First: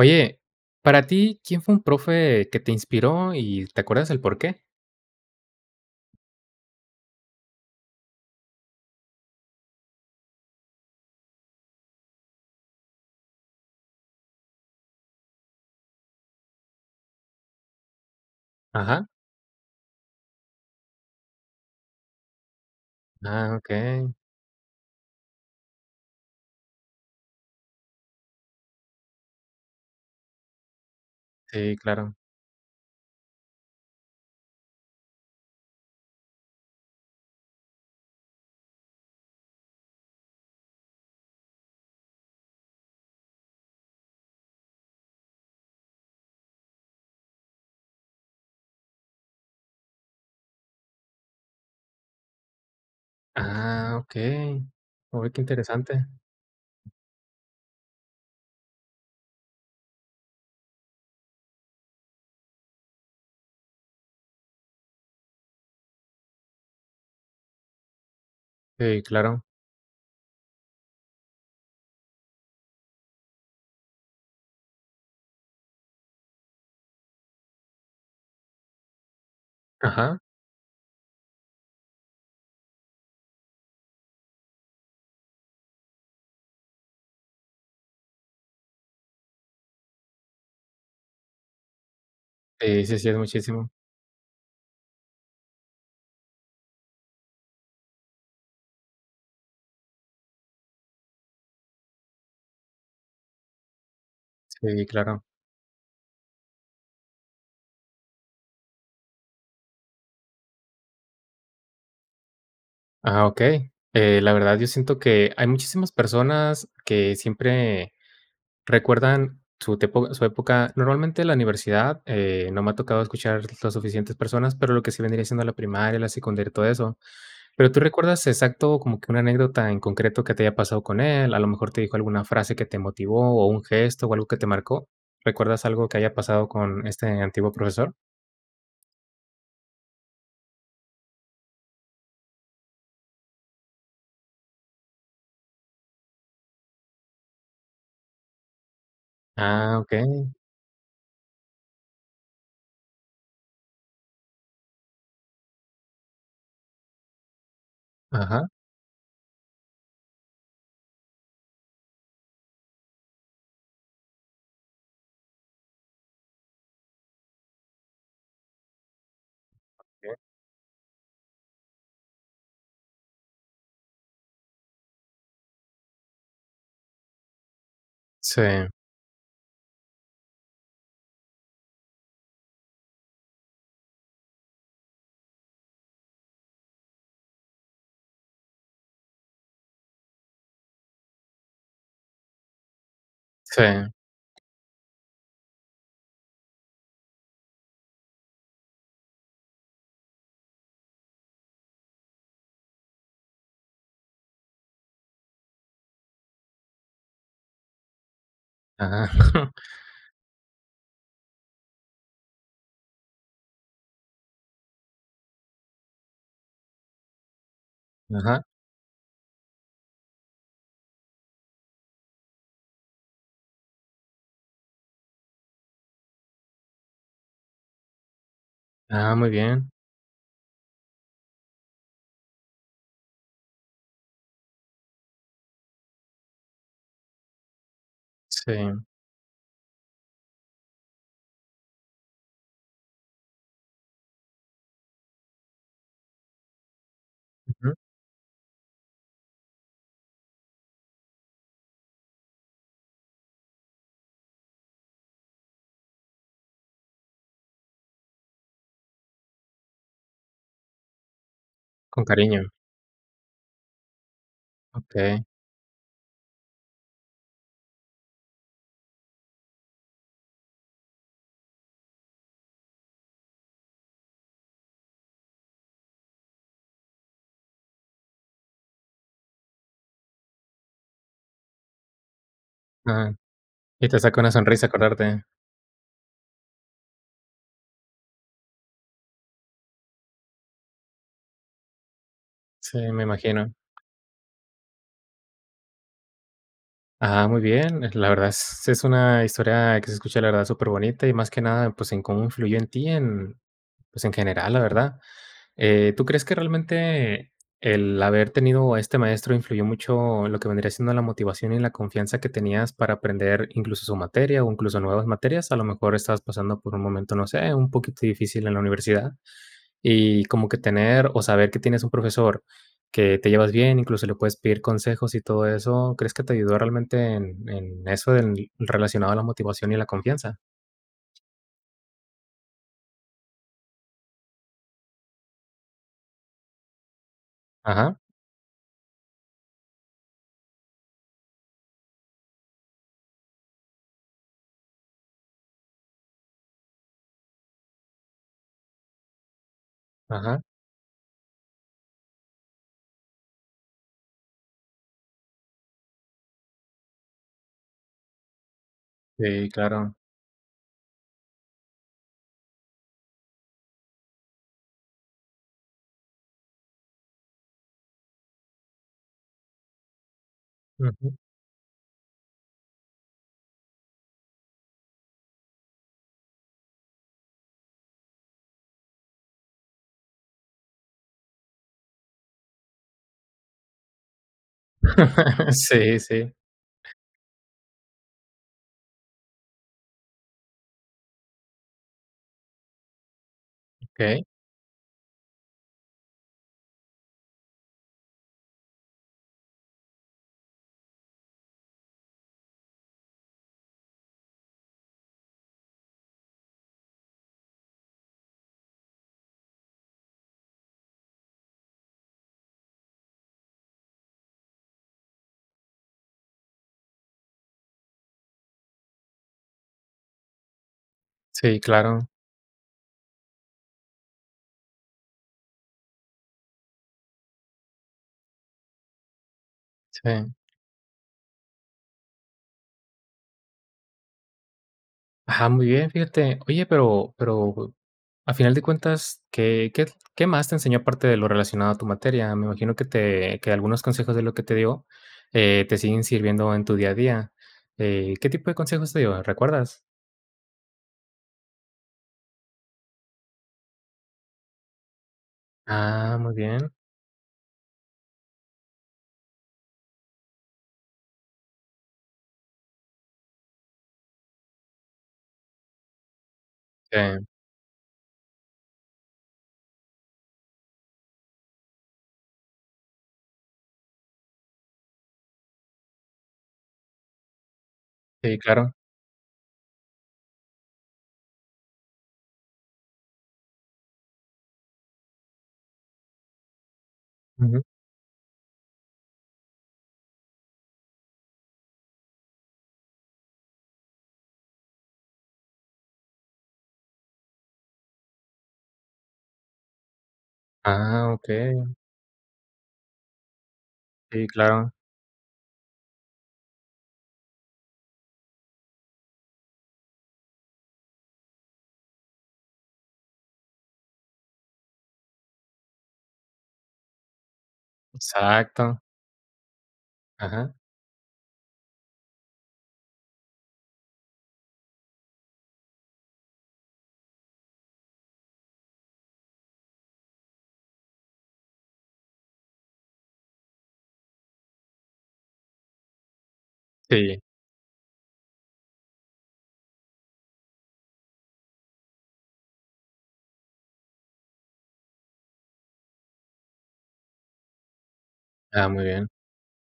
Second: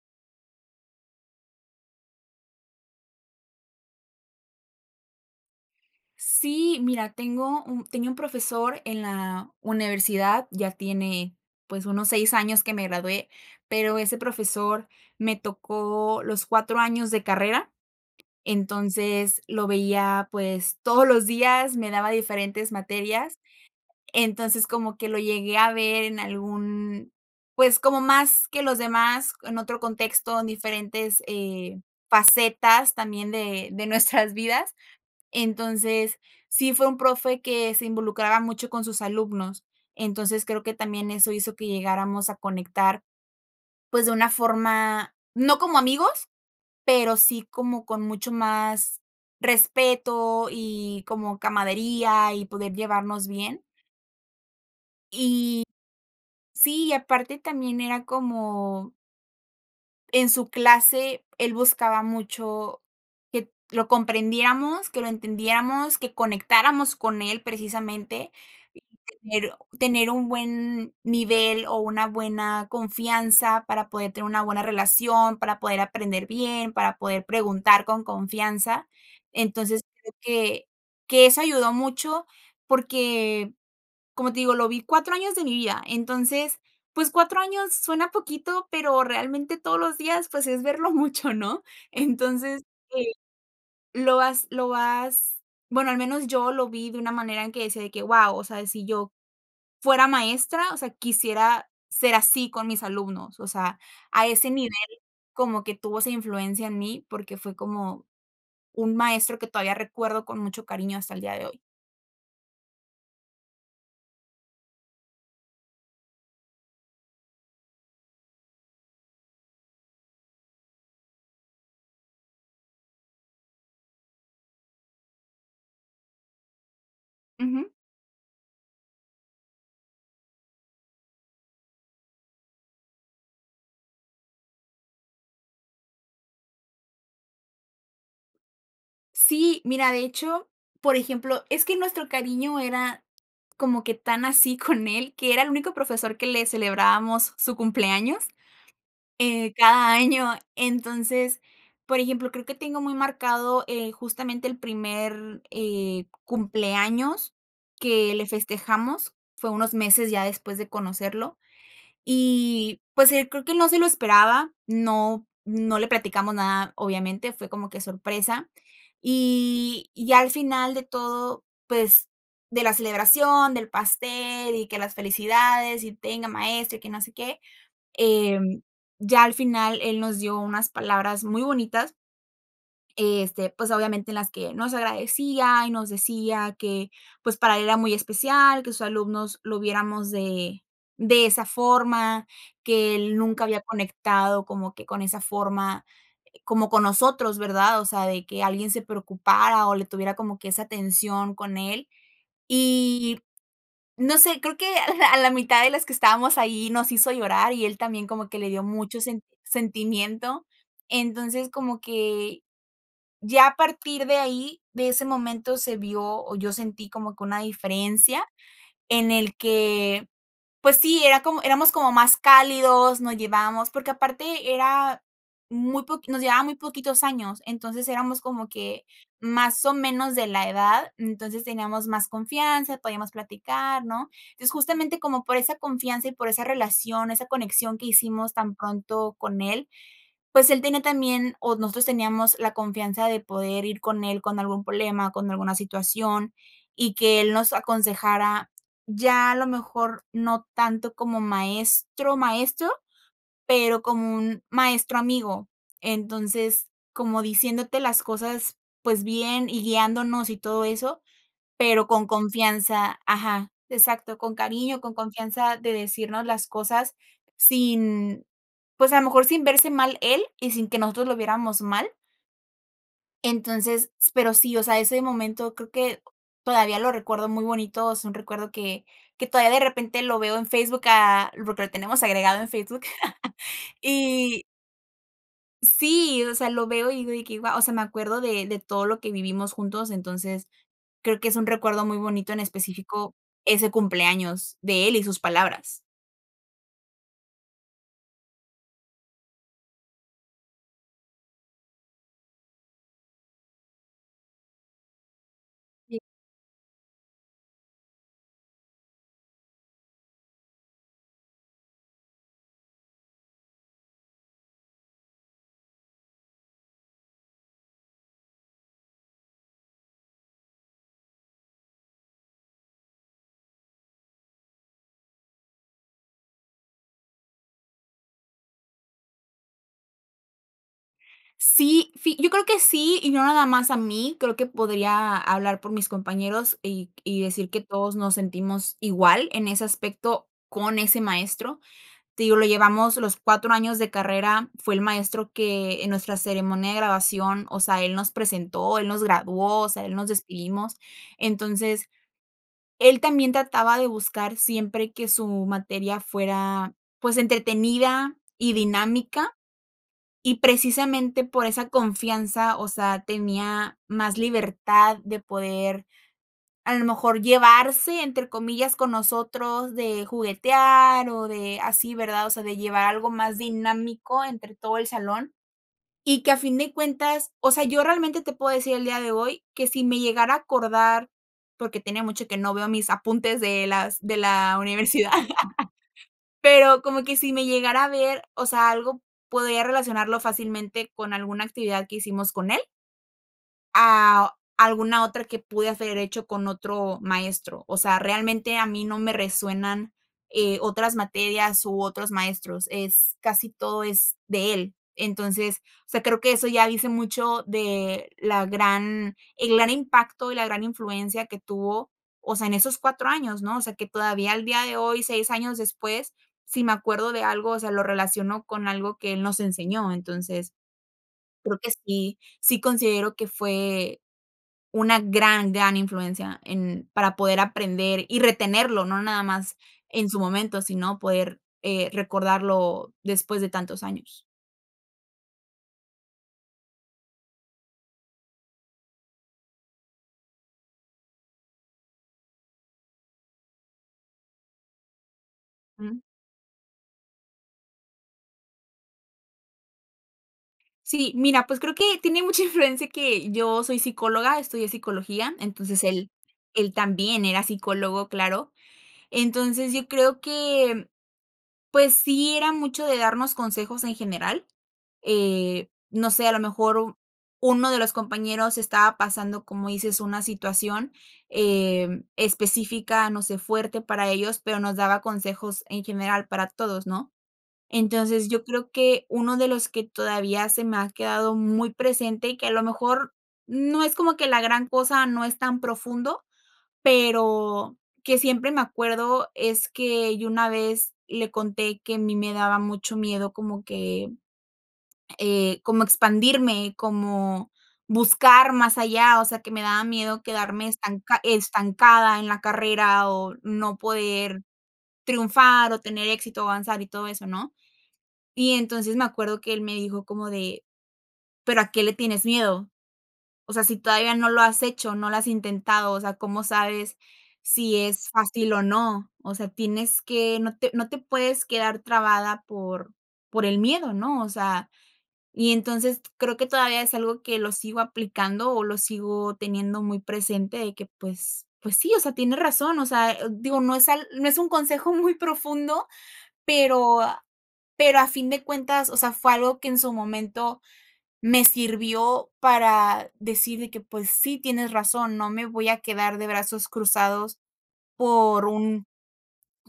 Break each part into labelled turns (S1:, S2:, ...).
S1: Oye, para ti, ¿quién fue un profe que te inspiró y te acuerdas el por qué?
S2: Sí, mira, tengo un tenía un profesor en la universidad, ya tiene, pues, unos 6 años que me gradué, pero ese profesor me tocó los 4 años de carrera.
S1: Ajá.
S2: Entonces, lo veía, pues, todos los días, me daba diferentes materias.
S1: Ah, okey.
S2: Entonces, como que lo llegué a ver en algún, pues, como más que los demás, en otro contexto, en diferentes,
S1: Sí,
S2: eh,
S1: claro.
S2: facetas también de de nuestras vidas. Entonces, sí fue un profe que se involucraba mucho con sus alumnos. Entonces, creo que también eso hizo que llegáramos a conectar, pues, de una forma no como amigos, pero sí como con mucho más respeto y como camaradería y poder llevarnos bien.
S1: Ah, okey. Oh, qué
S2: Y
S1: interesante.
S2: sí, y aparte también era como. En su clase, él buscaba mucho que lo comprendiéramos, que lo entendiéramos, que conectáramos con él, precisamente
S1: Sí, claro.
S2: tener tener un buen nivel o una buena confianza para poder tener una buena relación, para poder aprender bien, para poder preguntar con confianza. Entonces, creo
S1: Ajá.
S2: que que eso ayudó mucho porque, como te digo, lo vi 4 años de mi vida. Entonces, pues, 4 años suena poquito, pero, realmente, todos los días, pues, es verlo mucho, ¿no? Entonces,
S1: Sí, sí, sí
S2: eh,
S1: es muchísimo.
S2: lo vas lo vas, bueno, al menos yo lo vi de una manera en que decía de que: "¡Guau!, o sea, de si yo fuera maestra, o sea, quisiera ser así con mis alumnos". O sea, a ese nivel,
S1: Sí, claro.
S2: como que tuvo esa influencia en mí, porque fue como un maestro que todavía recuerdo con mucho cariño hasta el día de hoy.
S1: Ah, okey. Eh, la verdad, yo siento que hay muchísimas personas que siempre recuerdan su tiempo su época. Normalmente, la universidad, eh, no me ha tocado escuchar las suficientes personas, pero lo que sí vendría siendo la primaria, la secundaria, y todo eso. Pero,
S2: Ujú.
S1: ¿tú recuerdas exacto como que una anécdota en concreto que te haya pasado con él? ¿A lo mejor te dijo alguna frase que te motivó, o un gesto, o algo que te marcó? ¿Recuerdas algo que haya pasado con este antiguo profesor?
S2: Sí, mira, de hecho, por ejemplo, es que nuestro cariño era como que tan así con él, que era el único profesor que le celebrábamos su cumpleaños, eh,
S1: Ah,
S2: cada
S1: okey.
S2: año. Entonces, por ejemplo, creo que tengo muy marcado, eh, justamente, el primer, eh, cumpleaños que le
S1: Ajá.
S2: festejamos. Fue unos meses ya después de conocerlo. Y, pues, eh, creo que no se lo esperaba, no no le platicamos nada, obviamente, fue como que sorpresa. Y y
S1: Okey.
S2: ya al final de todo, pues, de la celebración, del pastel y que las felicidades, y tenga maestro y que no sé qué, em,
S1: Sí.
S2: ya al final, él nos dio unas palabras muy bonitas. Eh, este, pues, obviamente en las que nos agradecía, y nos decía que pues para él era muy especial, que sus alumnos lo viéramos de de esa forma, que él nunca había
S1: Sí.
S2: conectado como que con esa forma, como con nosotros, ¿verdad? O sea, de que alguien se preocupara, o le tuviera como que esa atención con él. Y, no sé, creo que a la a la mitad de los que estábamos ahí nos hizo llorar, y él también como que le dio mucho
S1: Ajá.
S2: sen sentimiento. Entonces, como que, ya a partir de ahí, de ese momento se vio o yo sentí como que una diferencia
S1: Ajá.
S2: en el que, pues sí, era como éramos como más cálidos, nos llevábamos porque aparte era muy poqui nos llevaba muy poquitos años. Entonces éramos como que,
S1: Ah, muy
S2: más
S1: bien.
S2: o menos, de la edad. Entonces teníamos más confianza, podíamos platicar, ¿no? Es justamente, como por esa confianza y por esa relación, esa conexión que hicimos tan
S1: Sí.
S2: pronto con él, pues él tenía también o nosotros teníamos la confianza de poder ir con él con algún problema, con alguna situación y que él nos
S1: Ujú.
S2: aconsejara, ya, a lo mejor no tanto como maestro, maestro, pero como un maestro amigo. Entonces, como diciéndote las cosas, pues bien, y guiándonos, y todo eso, pero
S1: Con
S2: con
S1: cariño.
S2: confianza. Ajá, exacto, con cariño, con
S1: Okey.
S2: confianza de decirnos las cosas sin, pues, a lo mejor, sin verse mal él, y sin que nosotros lo viéramos mal. Entonces, s pero sí, o sea, ese momento creo que todavía lo recuerdo muy bonito, es un recuerdo que que todavía, de repente, lo veo en Facebook, ah, porque lo tenemos agregado en Facebook.
S1: Ah, y te saca una
S2: Y
S1: sonrisa acordarte.
S2: Sí, o sea, lo veo y digo de que guau, o sea, me acuerdo de de todo lo que vivimos juntos. Entonces, creo que es un recuerdo muy bonito, en
S1: Sí, me
S2: específico,
S1: imagino.
S2: ese cumpleaños de él y sus palabras.
S1: Ajá, muy bien. La verdad s sí, es una historia que se escucha, la verdad, superbonita, y, más que nada, pues, en cómo influyó en ti, en, pues, en general, la verdad. Eh,
S2: Sí.
S1: ¿tú crees que realmente el haber tenido a este maestro influyó mucho en lo que, vendría siendo, la motivación y la confianza que tenías para aprender, incluso su materia, o incluso nuevas materias? A lo mejor estabas pasando por un momento, no sé, un poquito difícil en la universidad. Y como que tener o saber que tienes un profesor que te llevas bien, incluso le puedes pedir consejos y todo eso, ¿crees que te ayudó realmente en en eso en relacionado a la motivación y la confianza?
S2: Sí, fi yo creo que sí y no nada más a mí. Creo que podría hablar por mis compañeros y y decir que todos
S1: Ajá.
S2: nos sentimos igual en ese aspecto con ese maestro. Te digo, lo llevamos los 4 años de carrera, fue el maestro que en nuestra ceremonia de graduación, o sea, él nos presentó, él nos graduó, o sea, él nos
S1: Ajá.
S2: despedimos. Entonces, él también trataba de buscar siempre que su materia fuera, pues, entretenida y dinámica,
S1: Sí, claro.
S2: y, precisamente, por esa confianza, o sea, tenía más libertad de poder, a lo mejor, llevarse, entre comillas, con nosotros, de juguetear
S1: Ujú.
S2: o de así, ¿verdad? O sea, de llevar algo más dinámico entre todo el salón. Y que, a fin de cuentas, o sea, yo realmente te puedo decir el día de hoy que, si me llegara a acordar, porque tiene mucho que no veo mis apuntes de las de la universidad.
S1: Sí, sí.
S2: Pero como que, si me llegara a ver, o sea, algo podría relacionarlo fácilmente con alguna actividad que hicimos con él.
S1: Okey.
S2: Ah, o alguna otra que pude haber hecho con otro maestro. O sea, realmente, a mí no me resuenan, eh, otras materias u otros maestros. Es casi todo es de él. Entonces, o sea, creo que eso ya dice mucho de la gran el gran impacto y la gran influencia que tuvo, o sea, en esos 4 años, ¿no? O sea, que todavía, al día de hoy, 6 años después, si me acuerdo de algo, o sea, lo relaciono con algo que él nos enseñó. Entonces, creo
S1: Sí,
S2: que
S1: claro.
S2: sí, sí considero que fue una gran, gran influencia en para poder aprender y retenerlo, no nada más en su
S1: Sí.
S2: momento, sino, poder, eh, recordarlo después de tantos años.
S1: Ajá, muy bien, fíjate. Oye, pero pero, a final de cuentas, ¿qué qué tl qué más te enseñó parte de lo relacionado a tu materia? Me imagino que te que algunos consejos de lo que te dio, eh, te
S2: Ujú.
S1: siguen sirviendo en tu día a día. Eh, ¿qué tipo de consejos te dio? ¿Recuerdas?
S2: Sí, mira, pues, creo que tiene mucha influencia que yo soy psicóloga, estudié psicología, entonces, él
S1: Ah, muy
S2: él
S1: bien.
S2: también era psicólogo, claro. Entonces, yo creo que, pues, sí, era mucho de darnos consejos en general. Eh, no sé, a lo mejor u
S1: Bien.
S2: uno de los compañeros estaba pasando, como dices, una situación, em, específica, no sé, fuerte para ellos, pero nos daba consejos en general para todos, ¿no? Entonces,
S1: Sí,
S2: yo creo
S1: claro.
S2: que uno de los que todavía se me ha quedado muy presente, que a lo mejor no es como que la gran cosa, no es tan profundo,
S1: Ujú.
S2: pero que, siempre me acuerdo, es que yo una vez le conté que a mí me daba mucho miedo como que, eh, como expandirme, como buscar más allá, o sea, que me daba miedo quedarme
S1: Ah,
S2: estanca
S1: okey.
S2: estancada en la carrera o no
S1: Sí,
S2: poder
S1: claro.
S2: triunfar, o tener éxito, avanzar y todo eso, ¿no? Y, entonces, me acuerdo que él me dijo como de: "¿Pero a qué le tienes miedo? O sea, si todavía no lo has hecho, no lo has intentado, o sea, cómo sabes si es fácil o
S1: Exacto.
S2: no. O sea, tienes que no
S1: Ajá.
S2: te no te puedes quedar trabada por por el miedo, ¿no?" O sea, y, entonces, creo que todavía es algo que lo sigo aplicando o lo sigo teniendo muy presente de que, pues pues, sí, o sea, tiene razón, o sea, eh, digo, no es al no es un consejo muy profundo, pero
S1: Sí.
S2: pero, a a fin de cuentas, o sea, fue algo que, en su momento, me sirvió para decir de que: "Pues, sí, tienes razón, no me voy a quedar de brazos cruzados por
S1: Ah, muy
S2: un
S1: bien.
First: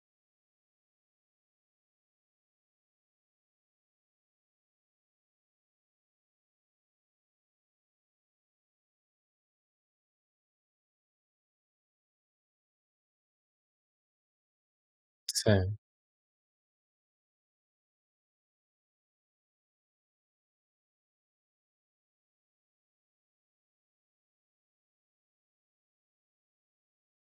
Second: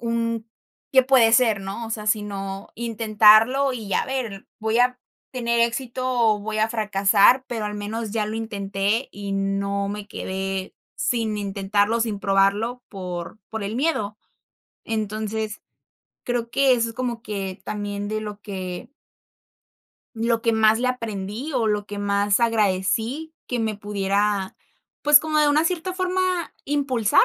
S2: un qué puede ser, ¿no? O sea, sino intentarlo y a ver, voy a tener éxito o voy a fracasar, pero al menos ya lo intenté y no me quedé sin intentarlo, sin probarlo, por por el miedo." Entonces,
S1: Sí.
S2: creo que eso es como que también de lo que. Lo que más le aprendí o lo que más agradecí que me pudiera, pues, como de una cierta forma, impulsar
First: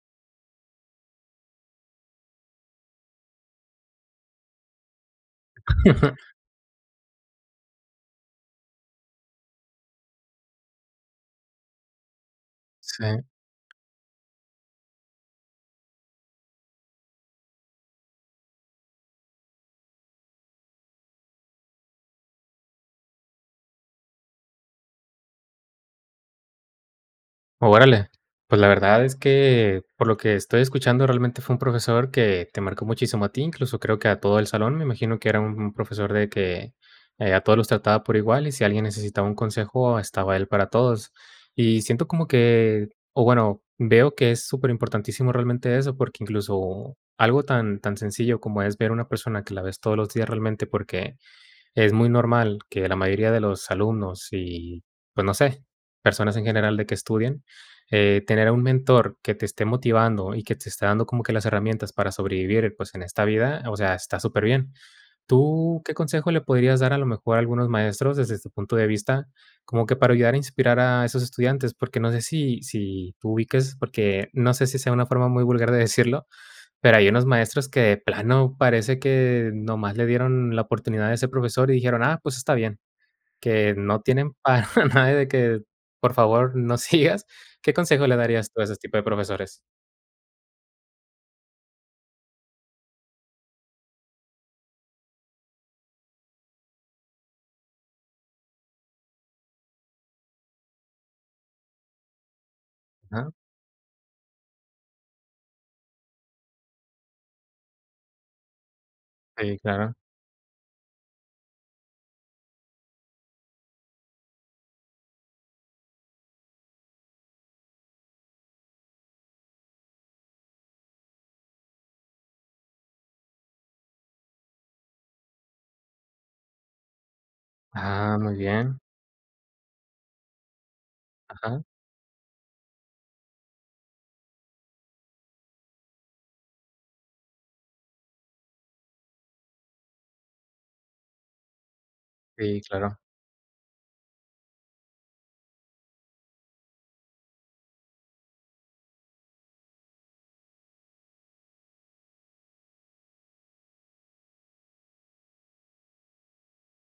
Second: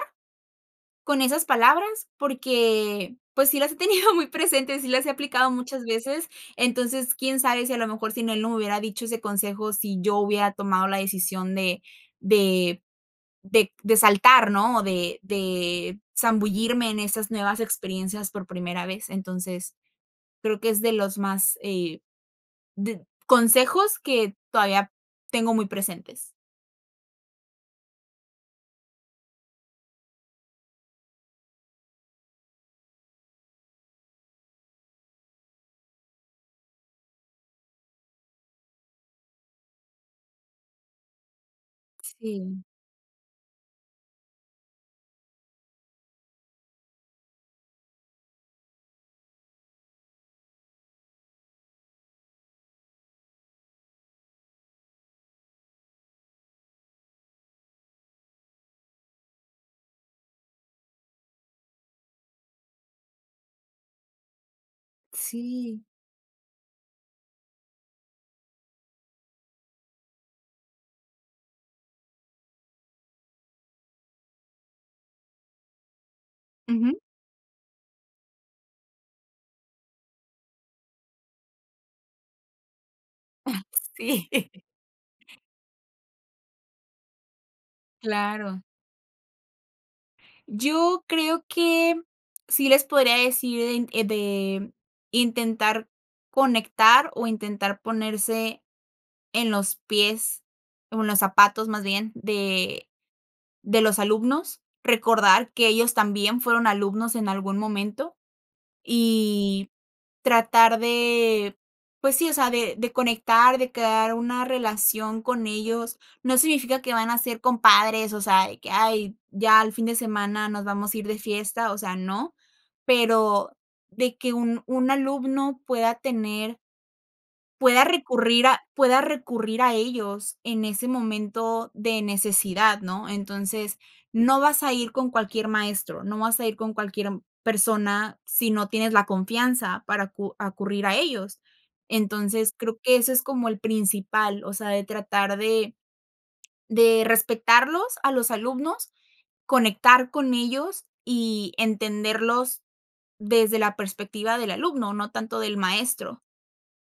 S2: con esas palabras, porque, pues, sí las he tenido muy presente, sí las he aplicado muchas veces. Entonces, quién sabe si, a lo mejor, sin él no me hubiera dicho ese consejo, si yo hubiera tomado la decisión de de
S1: Sí.
S2: de de saltar, ¿no? O de de zambullirme en esas nuevas experiencias por primera vez. Entonces, creo que es de los más, eh, did consejos que todavía tengo muy presentes.
S1: Órale. Pues, la verdad es que, por lo que estoy escuchando, realmente, fue un profesor que te marcó muchísimo a ti, incluso creo que a todo el salón, me imagino que era un profesor de que a todos los trataba por igual, y, si alguien necesitaba un consejo, estaba él para todos. Y siento como
S2: Sí.
S1: que, o bueno, veo que es súper importantísimo realmente eso, porque incluso algo tan tan sencillo como es ver una persona, que la ves todos los días realmente, porque es muy normal que la mayoría de los alumnos y, pues, no sé, personas en general de que estudian, eh, tener a un mentor que te esté motivando y que te esté dando como que las herramientas para sobrevivir, pues, en esta vida, o sea, está superbién. ¿Tú
S2: Sí.
S1: qué consejo le podrías dar, a lo mejor, a algunos maestros, desde tu punto de vista, como que para ayudar a inspirar a esos estudiantes? Porque no sé si si tú ubiques porque no sé si sea una forma muy vulgar de decirlo,
S2: Ujú.
S1: pero hay unos maestros que, de plano, parece que nomás le dieron la oportunidad a ese profesor y dijeron: "Ah, pues está bien",
S2: Ah,
S1: que no
S2: sí.
S1: tienen para nada de que: "Por favor, no sigas". ¿Qué consejo le darías tú
S2: Claro.
S1: a ese tipo de profesores?
S2: Yo creo que sí les podría decir en de intentar conectar o intentar ponerse en los pies, o en los zapatos, más bien, de
S1: Ajá.
S2: de los alumnos, recordar que ellos también fueron alumnos en algún momento,
S1: Sí,
S2: y
S1: claro.
S2: tratar de, pues sí, o sea, de de conectar, de crear una relación con ellos, no significa que van a ser compadres, o sea, de que: "Ay, ya al fin de semana nos vamos a ir de fiesta", o sea, no, pero de que un un alumno pueda tener. Pueda
S1: Ah, muy
S2: recurrir a
S1: bien.
S2: pueda recurrir a ellos en ese
S1: Ajá.
S2: momento de necesidad, ¿no? Entonces, no vas a ir con cualquier maestro, no vas a ir con cualquier persona sí no tienes la confianza para acu acudir a ellos. Entonces,
S1: Sí,
S2: creo que
S1: claro.
S2: ese es como el principal, o sea, de tratar de de respetarlos a los alumnos, conectar con ellos y entenderlos desde la perspectiva del alumno, no tanto del maestro.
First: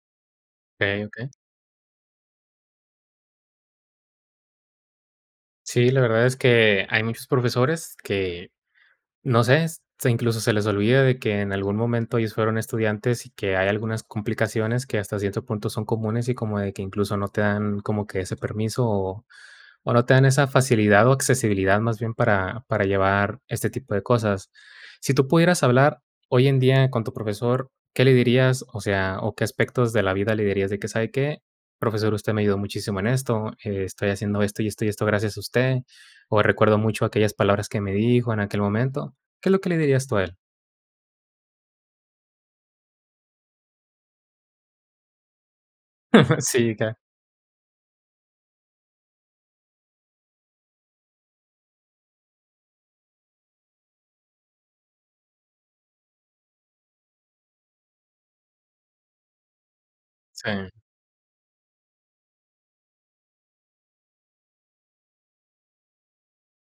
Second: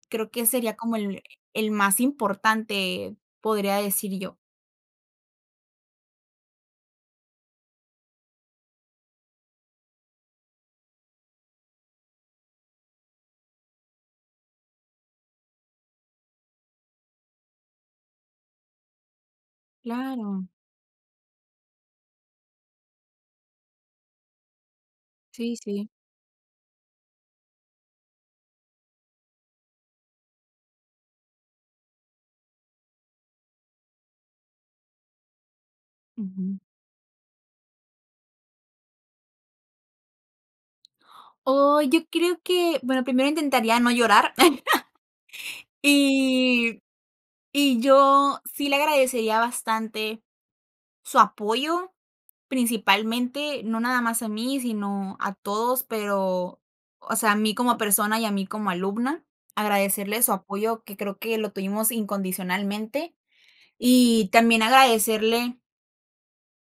S2: Creo que sería como
S1: Okey,
S2: el
S1: okey.
S2: el más importante, podría decir yo.
S1: Sí, la verdad es que hay muchos profesores que, no sé s sí, incluso se les olvida de que en algún momento ellos fueron estudiantes y que hay algunas complicaciones que hasta cierto punto son comunes, y como de que incluso no te dan como que ese permiso o no te dan esa
S2: Claro.
S1: facilidad o accesibilidad, más bien, para para llevar este tipo de cosas. Sí tú
S2: Sí,
S1: pudieras
S2: sí.
S1: hablar hoy en día con tu profesor, ¿qué le dirías? O sea, o ¿qué aspectos de la vida le dirías de que: "Sabe qué? Profesor, usted me ayudó muchísimo en esto, estoy haciendo esto y esto y esto gracias a usted, o
S2: Ujú.
S1: recuerdo mucho aquellas palabras que me dijo en aquel momento". ¿Qué es lo que le dirías tú a él?
S2: Oh, yo creo que, bueno, primero intentaría no llorar.
S1: Sí,
S2: Y
S1: claro.
S2: y yo sí le agradecería bastante su apoyo, principalmente, no nada más a mí, sino a todos, pero, o sea, a mí como persona y a mí como alumna, agradecerle su
S1: Sí.
S2: apoyo, que creo que lo tuvimos incondicionalmente. Y también agradecerle.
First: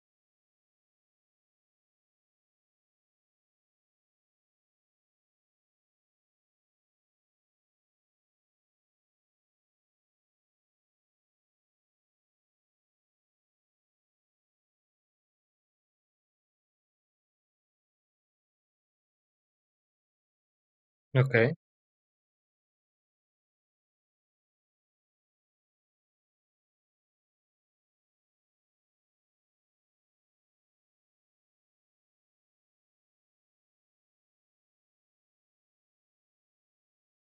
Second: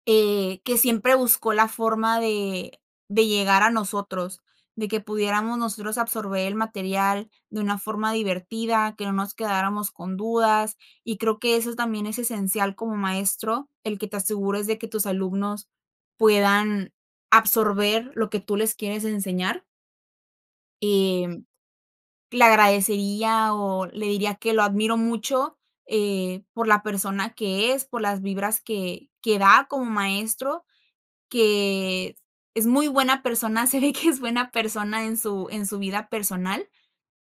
S2: Eh, que siempre buscó la forma de de llegar a nosotros, de que pudiéramos nosotros absorber el material de una forma divertida, que no nos quedáramos con dudas. Y creo que eso también es esencial como maestro, el que te asegures de que tus alumnos puedan absorber lo que tú les quieres enseñar. Y
S1: Okey.
S2: le agradecería o le diría que lo admiro mucho, eh, por la persona que es, por las vibras que que da como maestro, que es muy buena persona, se ve que es buena persona en su en su vida personal,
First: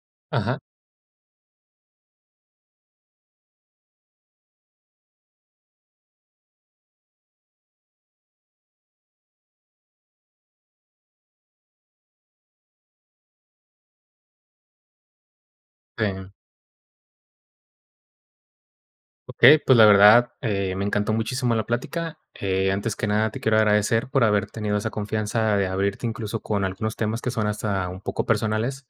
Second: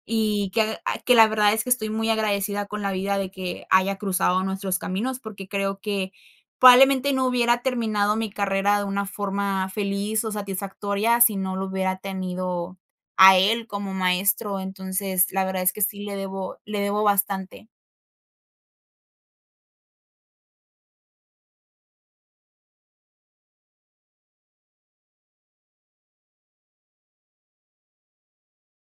S2: y
S1: Ajá.
S2: que ah que la verdad es que estoy muy agradecida con la vida de que haya cruzado nuestros caminos porque creo que probablemente no hubiera terminado mi carrera de una forma feliz o satisfactoria si no lo hubiera tenido a él como maestro, entonces la verdad es que sí le
S1: Sí.
S2: debo le debo bastante.
S1: Okey, pues, la verdad, eh, me encantó muchísimo la plática. Eh, antes que nada, te quiero agradecer por haber tenido esa confianza de abrirte incluso con algunos temas que son hasta un poco personales.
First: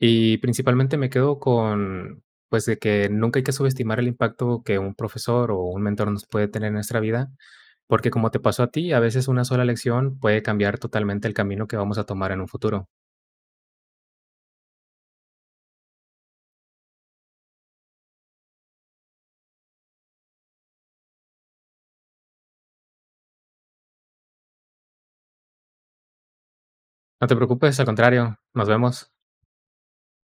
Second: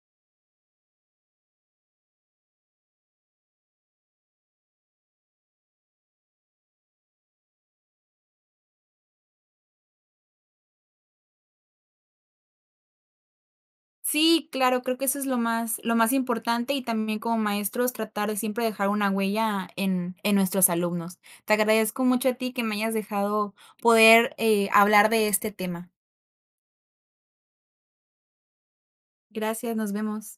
S1: Y, principalmente, me quedo con, pues, de que nunca hay que subestimar el impacto que un profesor o un mentor nos puede tener en nuestra vida, porque, como te pasó a ti, a veces una sola lección puede cambiar totalmente el camino que vamos a tomar en un futuro.
S2: Sí, claro, creo que eso es lo más lo más importante y también, como maestros, tratar de siempre dejar una huella en en nuestros alumnos. Te agradezco mucho a ti que me hayas dejado poder, eh, hablar de este tema.
S1: No te preocupes, al contrario, nos vemos.
S2: Gracias, nos vemos.